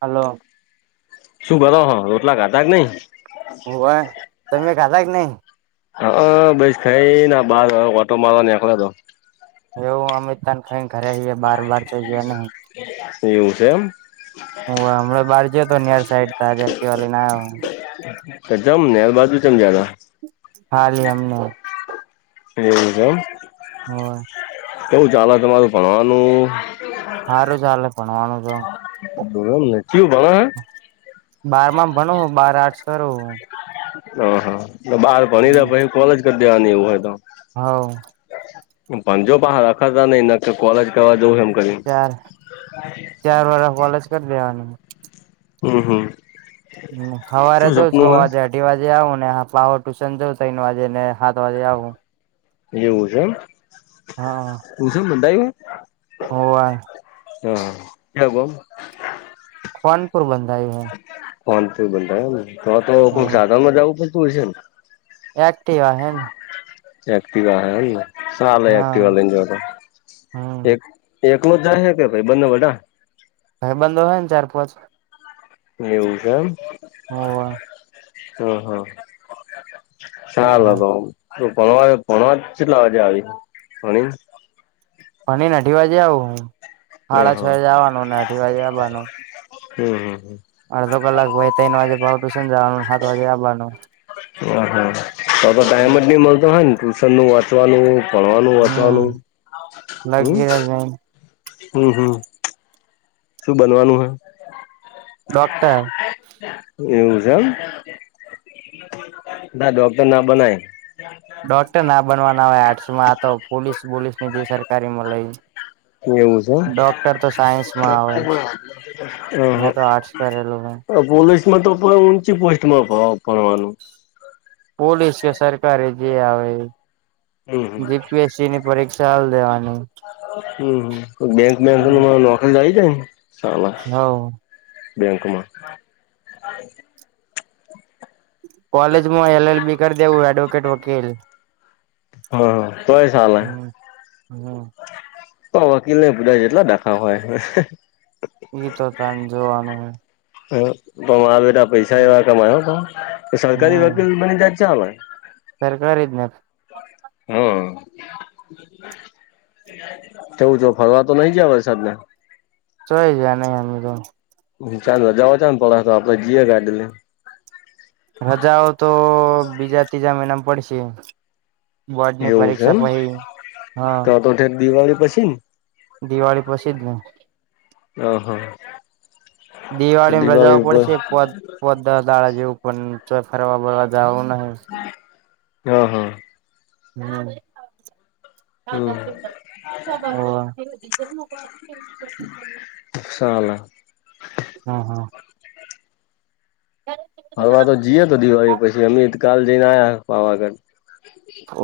Hello શું કરો હ રોટલા ખાધા કે નઈ- તોમેં [unintelligible] ખાલા કે નહી. હા બસ ખાઈને બાર આટો મારવા નિકળ્યો હતો. એવું અમિતતાન કઈ ઘરે જઈએ બાર બાર તો જયા નહી. એવું છે એમ- હ હ બારજ તો નીયર સાઈડ થ આજ વા ના- જમ નેર બાજ જ જા [inaudible] હાલી એમ એ જોમ, હ કેવું ચાલે તમારું ભણવાનું? સારું ચાલે ભણવાનું છે. [unintelligible] બાર માં ભણો બાર આર્ટસ કરુ. હ હા! બહાર ભણી રહ્યા પછી, કોલેજ કરી દેવાની એવું હોય તો હા! ભણજો બહાર રખાતા નહી ન કોલેજ કરવા જવું એમ કરી. ચાર ચાર વારહ કોલેજ કરી દેવાની. હમ હા! હ હવારે રોજ છો વાજે. અઢી વાજે આવું ને. પાવ ટ્યુશન જવું તોને વાગે ને સાત વાગે આવું. જેવું છે એમ હ? હા છે એમ [inaudible] હોવે હા હું. ખાનપુર બંધાયું હ. ફન તો બનતાને? તો તો હે કોઈક સાધનમાં જું પડતું હોય છે ને.? એક્ટવા છે હે. એક્ટીવા છે એમ ને સાલે્ હા એકટીવા લઈ એ ને જાવ હમ એક. એકલો જાય છે કે? ભાઈ બંને બડા? હ ભાઇબંધો હોય ને ચાર પાંચ. એ વું છેમ? હોવે હમ હા! ચાલ ઓહો તો. ભવા ભણવા કેટલા વાજે આવી ભણી? ભણી ને અઢી વાજે આવું હું. હ સાાડા છ હા વાજે જવવાનું ને અઢી વાજે આવવાનું. હમ હમ! અડધો કલાક રય તન વાજે પાછ ટુશન જાવાનું સાત વાગે આવવાનું. હ હા તો તો ટાઈમ જ નહી મળતો હોય ને? ટ્યુશન નું વાંચવાનું.? પણવાનું, વાચવાનું હમ! લગી જ હમ! હમ હમ! શું બનવાનું હે? ડોક્ટર [inaudible] એવું છે એમ? દોકટર તો ના બનાય. ડોક્ટર ના બનવાના હોય આર્ટ્સમાં આ તો. પોલીસ બોલીસ ની જે સરકારી મળે. એવું છે ડોક્ટર તો સાયન્સમાં આવે. મે તો આર્ટસ કરેલું હો. પોલીસ માં તો પણ ઊંચી પોસ્ટમાં ભણવાનું. પોલીસ કે, સરકારારે જે આવે. હમ હમ જીપીએસસી ની પરીક્ષા હાલ દેવાની. હમમ બેંક બેંક.? લઈ જાય સાલા હવ બેંકમાં. કોલેજમાં એલ એલ બી કરી દેવું એડવોકેટ વકીલ. હા હ તોય ચાલે. હમ હમ તો વકીલ ન પુધાય એટલા દાખા હોય. એ તો તને જોવાનું હે હા પણ મારા બેટા પૈસા એવા કમાય હ તો સરકારી હમ વકીલ બની જાય તો ચાલે સરકારી જ ને હમ એવું જો ફરવા તો નઈ જયા વરસાદ ને? ચય જ નહી તો. હ જવા છાન પડ હતો આપે જીએ ગાડી લેઈને. રજાઓ તો બીજા ત્રીજા મહિનામાં પડશે. બોર્ડ ની પરીક્ષા પહી હા. ઠ દિવાળી પછી ને? દિવાળી પછી જ નને. [unintelligible] દિવાળી રજાઓ પડસે પાચ [unintelligible] જેવું પણ તો ફરવા બરવા જવું નહી. [unintelligible] [unintelligible] હમ [inaudible] [unintelligible] [inaudible] ફરવા તો જઈતો દિવાળી પછી અમી કાલ જઈને આયા પાવાગઢ.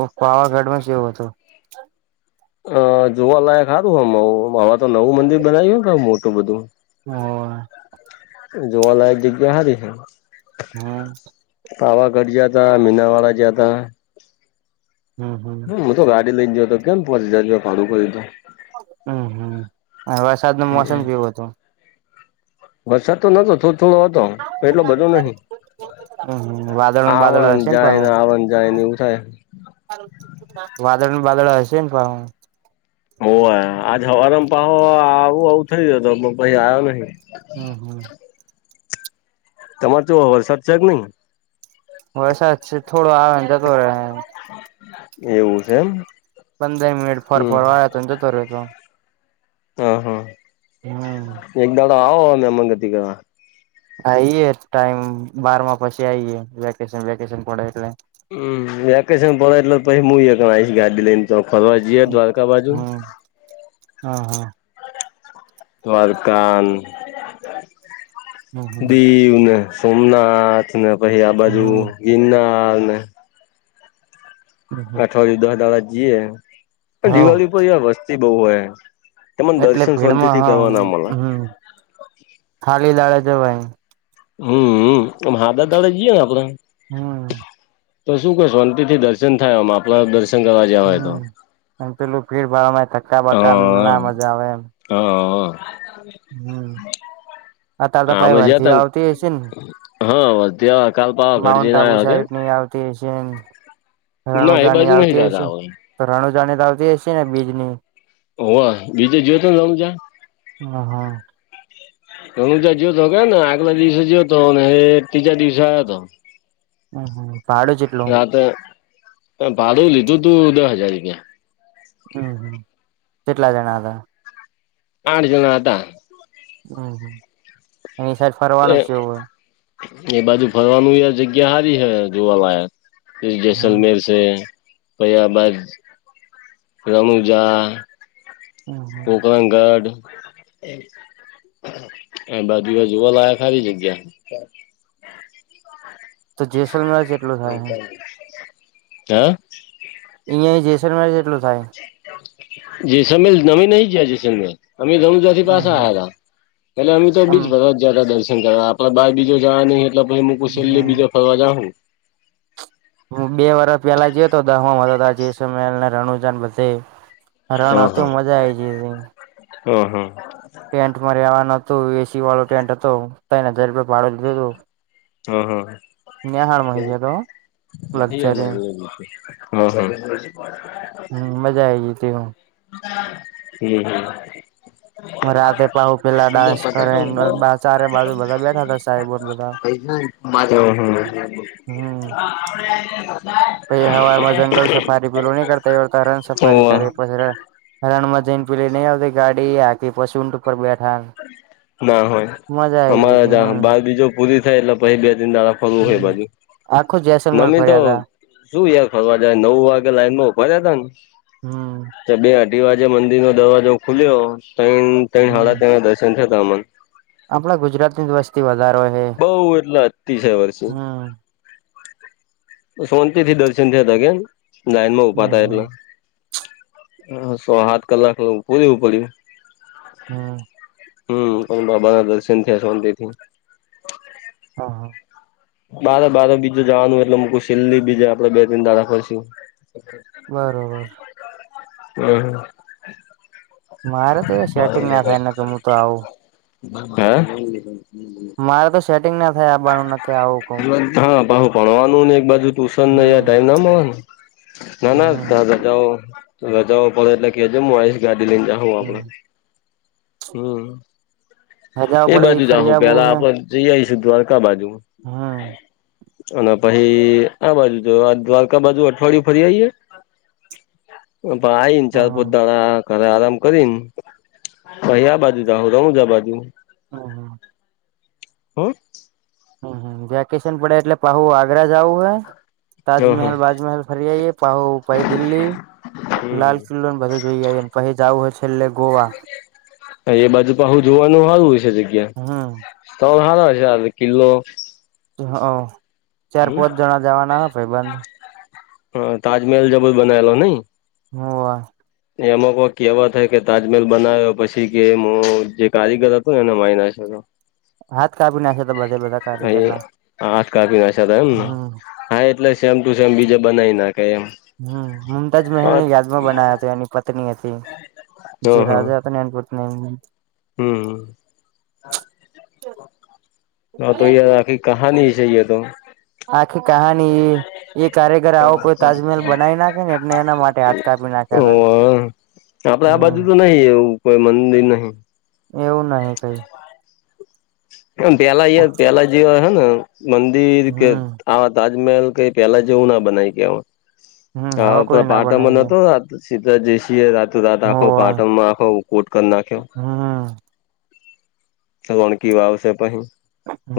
ઓ પાવાગઢમાં જ એવો હતું. અ જોવાલાયક સારું હમ હવે તો નવું મંદિર બનાવ્યું મોટું બધું. [unintelligible] જોવાલાયક જગ્યા હારી છે. હમ. પાવાગઢ ગયા હતા, મીનાવાડા જ્યા તા. હમ, હમ. હું તો ગાડી લઈને ગયો હતો કેમ. [unintelligible] હમ, હમ વરસાદ નું મોસમ કર્યું તું હમ કેવું હતું? વરસાદ તો નતો થોડ થોડો હતો એટલો બધો નહિ. હમ વાદળ બાદળ આવન હશે પાહુ જાયને આવન જાય ને એવું થાય. વાદળ ને વાદળ હશે ને પાહુ. ઓ આજ હવામ પહો આવું આવું થઈ ગય હતો પહી આવ્યો નહિ. હમ હમ. તમારે તો વરસાદ છે કે નહી? વરસાદ છે થોડો આવેન જતો રહે. એવું છે એમ. પંદર મનિટ ફર હમ ફર વાળ્યા જતો રહેતો. હ હા. હમ એક દાડો આવોમે. [unintelligible] આએ ટાઈમ બારમાં પછી આઈ વેકેશન વેકેશન પડે એટલે. હમ વેકેશન પડે એટલે પછી હું આવીશ ગાડી લઈને તો ફરવા જઈએ દ્વારકા બાજુ. હ હા. દ્વારક, હમ દીવને સોમનાથ ને પછી આ બાજુ હમ ગિનારને હમ અઠવાડિયું દસ દડા જઈએે પણ હવ દિવાળી ઉપર વસ્તી બહુ હોય. તને એટલે દર્શન ભીડમાં શાંતીથી હા કરવા ના મલે. હમ ખાલી લાવે છે ભાઈ. હમ‌, ‌ હાદા દાડે જઈએ ને આપણે. હમ. તો શું શાંતીથી દર્શન થાય એમ આપલા દર્શન કરવા જયા હોય તો. હમ એમ પેલું ભીડ ભાડ માં થક્કાબકા હા ના મજા આવે એમ. હા. હમ અત્યારે તો પાઈ આમે ભરતીઓ જયા આવતી હશે ને હ ત્યાં કાલ પાવગઢ જયને આયો કેમ. [unintelligible] ના એ રાણુજની બાજુ નહી આવતી જતા હછે. હવે તો રણુ જાણી તો આવતી હસે ને બીજ ની. ઓ બીજે જોયો? [unintelligible] હ હા. રનુજા જ્યોતો [unintelligible] આગલા દિવસે જ્યો હતો અને એ ત્રીજા દિવસે આયો હતો. હમ હમ ફાડો જેટલુ. ભાડું લીધું તું દસ હજાર રૂપિયા. હમ હમ કેટલા જણા હતા. આઠ જના હતા. અ હ એની સાડ ફરવાનું એ છે એવું હોય- એ બાજુ ફરવાનું જગ્યા સારી છે જોવા માં હોય જેસલમેર- [unintelligible] રણુજા- હમ કોકરાગઢ- એ બાજુ જોવા લાયક સારી જગ્યા. [inaudible] જેસલમેર જેટલું થાય હે એય જેસલમેર કેટલું થાય- જેસલમેર અમે નહિ ગ્યા જેસલમેર અમે રણુજા- પાસે હમ આવ્યા હતા પલે અમી તો આમ બીજ- દર્શન કરવા આપડે બાર બીજે જવા નહી એટલે આપણે હુંકુસેલી બીજો ફરવા જાઉં- હું બે વર્ષ પેલા જયો તો દહમાં વધ જેસલને રણુજન બધે- રણ હતું મજા આવી જ હતી. હમ હમ ટેન્ટ માં રેવાનું હતું એસી વાળો ટેન્ટ હતો તને હજાર રૂપિયા ભાડુ દીધું. આઈ ગયો [unintelligible] તો લક્ઝરી હમ હમ મજા આવી જ હતી હું [inaudible] રાતે પહુ પેલા ડાન્સ કરે ચારે બાજુ બધા બેઠા તા સાઈબો બધા- [inaudible] પછ હવારમાં જંગલ સફારી પેલું નહીં કરતા એમ હમ. રણસફારી કરે પહેલા- હરણમાં જઈનેપે નઈ આવતી ગાડી આ કે પછી ઊંટ ઉપર બેઠા- ના હોય મજા આઈ ગઈ અમારા જ તી બાર બીજો પૂરી થાય એટલે પછી બે તિન દ- હમ આખું જેસલમેર ફર્યા તા [unintelligible] શું યાર ફરવા જાય નવ વાગે લાઈનમાં [unintelligible] હમ બે અઢી વાગે મંદિર નો દરવાજો ખુલ્યો ટઇન સાળા ટઇન ના દર્શન થતા અમને- આપણા ગુજરાત ની વસ્તી વધારે- બઉ એટલા અતિ છે વર્ષે- શાંતિ થી દર્શન થયા હતા કે લાઈન માં હમ ઉભાતા હમ એટલા- હ છ સાત કલાક પૂરવું પડ્યું- હમ- હમ હવે બાબાના દર્શન થીયા શાંતિથી- હા હા બારે બાર બીજે જવાનું એટલે છેલી બીજે આપડે બે ત્રણ જણા જઈશુ. બરોબર હમ [unintelligible] મારે તો એ સેટિંગ ના થાય કે હું તો આવું. [inaudible] મારે તો સેટિંગ ના થાય આ બાણું કે આવું કઉ હા પહુ ભણવાનું ને એક બાજુ ટ્યુશનને હમ ટાઈમ ના ના હમ [unintelligible] જાવ [unintelligible] એટલે કેજ હું આવીશ ગાડી લઈને જા આપડે હમ હમ રજાઓ એ પડે બાજુ ફરી જાહુ આવવું પેલા હે આપડે જઈ આવીશું દ્વારકા બાજુ. હમ ચલો પછી આ બાજુ જો દ્વારકા બાજુ અઠવાડિયું ફરી આઈએે ભાઈ હા હા [unintelligible] ઘરે આરામ કરીન કાલે આ બાજુ જાહુ રણુજા બાજુ હ હા [unintelligible] હમ્મ વેકેશન પડે એટલે પાહુ આ આગરા જાઉું હૈ હ હ તાજમહેલ બાજમહેલ ફરી આઈએ પહુ પાઈ દિલ્હી લાલ હમ કિલ્લો ને બધો જોઈ આને પછી જવું હોય છે એટલે ગોવા એ બાજુ પા હું જોવાનું સારું છે જગ્યા હમ ત સાર હ છે કિલ્લો હ ચાર પોચ જણા જવાના હ ભાઈ બંધ હ તાજમહેલ જબ બનાયેલો નઈ હ વા [inaudible] અમક કેવા થાય કે તાજમહેલ બનાવ્યો પછી કે હું જે કારીગર હતો ને એને મારી નાશ્યો હતો હાથ કાપી નાખ્યા તા બધે બધા હા એ કારીગરના આઠ કપીછ થ એમ હમ હા એટલે સેમ ટુ સેમ બીજે બનાવી નાખે એમ હમ મુમતાજ મહેલ ની હ યાદમાં બના્યા હતા એની પત્ની હતી જે રાજા અન પના એ [inaudible] હમ્મ [unintelligible] હ તો રાખી કહાનની ચએ તો. આખી કહાની એ કારીગર આવો કોઈ તાજમહેલ બનાવી નાખે ને એટને એના માટે હાથ કાપી નાખે ઓ આપડે આ બધું તો નહી એવું કોઈ મંદિર નહી એવું નહી કઈ હ પેલા પેલા જેવા હે ને મંદિર કે હમ હા તાજમહેલ કઈ પેલા જેવું ના બનાય કે હ હમ હવે કોઈ પણ ના પાટણમાં બનાવી દે નતો સીધરા જસી રાત રાત આખો હોવે પાટણમાં આખો કોટક નાખ્યો હમ સણ ક વા આવ છે પહી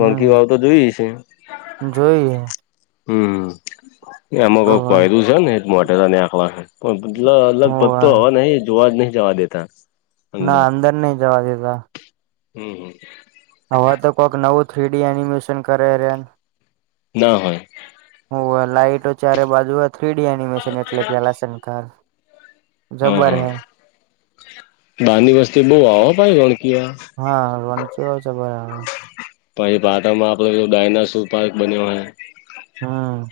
વાકી વાવ તો જોય છે જોઈએ હમ્મ એમાં કોઈ હોવે કહે દું છે ને એ મોટે ને આખલા પણ મતલ અલગ હોવે ભગતો હ ન જોવા જ નહી જવા દેતા ના અંદર નહી જવા દીધા હમ્મ હમ્મ હવે તો કોઈક નવું થ્રી ડી એનિમેશન કરે રહે ને. ના હોય હ લાઈટો ચારે બાજુ હો થ્રીડી એનિમેશન એટલે પેલા શનકાર હા જબર હા હે બાર ની વસ્તી બહ આવવા ભાય ગણકીયા હા વાણકીયો છે બરા [inaudible] પછી પાટણમાં આપડો ડાયના સુ પાર્ક બન્યો ઓહ હા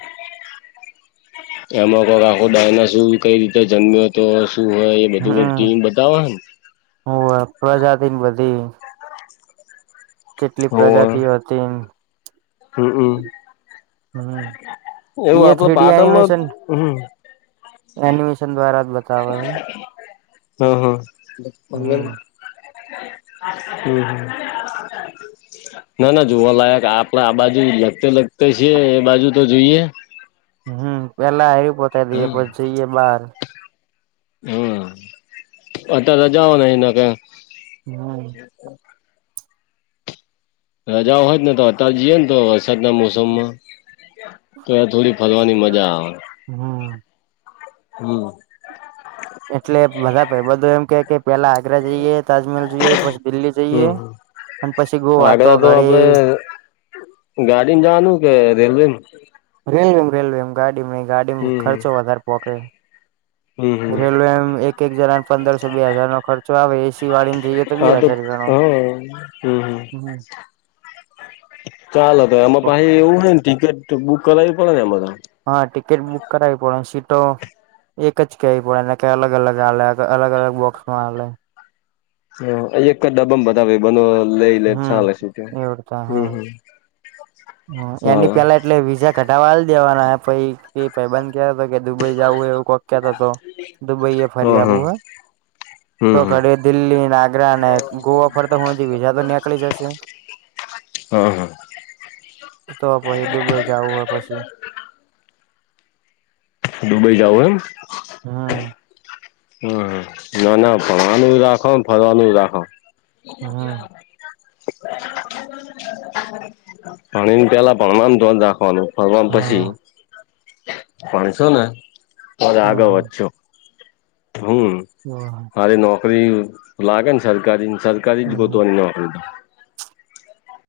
એમાં કોઈક આખો ડાયના શું કઈ રીતે જમ્યો હતો શું હોય એ બધું કોઈક ટીમ બતાવને હુ પ્રજાતિ બધીયે જેટલી પ્રજાતિઓ હતી એ હમ્મ હામ. હમ્મ યે આપડે થ્રીડી પાટણમાં એનિમેશન હમ એનિમેશન દ્વારા બતાવે હે હામ હામ હમ [unintelligible] હામ હામ. ના ના જોવાલાયક આપડે આ બાજુ લગતે લગતે છેએ એ બાજુ તો જોઈએ હમ પેલા એયું પોતા દઈએ હમ પછી જઈએ બાર હમ્મ અત તો જવા ન એ કે હમ્મ [unintelligible] રજા હોય જને તો ત જઈએ ને તો વરસાદના મોસમમાં તો થોડી ફરવાની મજા આવે. હમ હમ્મ. એટલે બધા ભાઈ બધું એમ કે કે પેલા આગ્રા જઈએ તાજમહેલ જઈએ પછી દિલ્હી જઈએ હમ અને પછી ગોવા તો આગળ આપડે ઘડી ગાડીને જવાનું કે રેલવે. રેલવેમ રેલવે એમ ગાડી ન ગાડી હમ ખર્ચો વધારે પોકે. હમ હમ હમ રેલવેમ એક એક જણાને પંદરસો બે હજાર નો ખર્ચો આવે એસી વાળી જઈએ તો બે હજાર [unintelligible] એ હમ્મ હામ. ચાલો તો એમાં પાહિ એવું હોયને ટિકિટ બુક કરાવવી પડે ને એમાં તો. હા ટિકિટ બુક કરાવવી પડે સીટો એક જ કેવી પડે એને કે અલગ અલગ અવે અલગ અલગ બોક્સમાં અવે. હ એક જ ડબામ બતાવે ભાઈ બનો લઈ લે હમ ચાલે સે કે એવડતા હમ હમ. હા એની ચાલે પેલા એટલે વિઝા ઘટાવા દેવાના પાઇ એ ભાઈ બંધ કયા હતા કે દુબઈ જવું હોય એવું કોક કહેતા તો દુબઈ એ ફરી હા હા આવવું હોય. તો હમ હમ ઘડી દિલ્હી ને આગ્રા ને ગોવા ફરતા હું જ બીજા તો નીકળી જશે. હા હા. તો પાહિ દુબઈ જવું હોય પછી દુબઈ જવું હોય [unintelligible] હા. હા ના ના ફરવાનું રાખો ફરવાનું રાખો. હમ [unintelligible] પાણી ની પેલા ભણવાનું ધ્યાન રાખવાનું. ફરવાનું પછી હા ભણસો ને તોજ હમ આગળ હમ વધશો. હમ્મ. [unintelligible] અરે નોકરી લાગે ને સરકારી સરકારી હા જ હા કોતની નોકરી તો.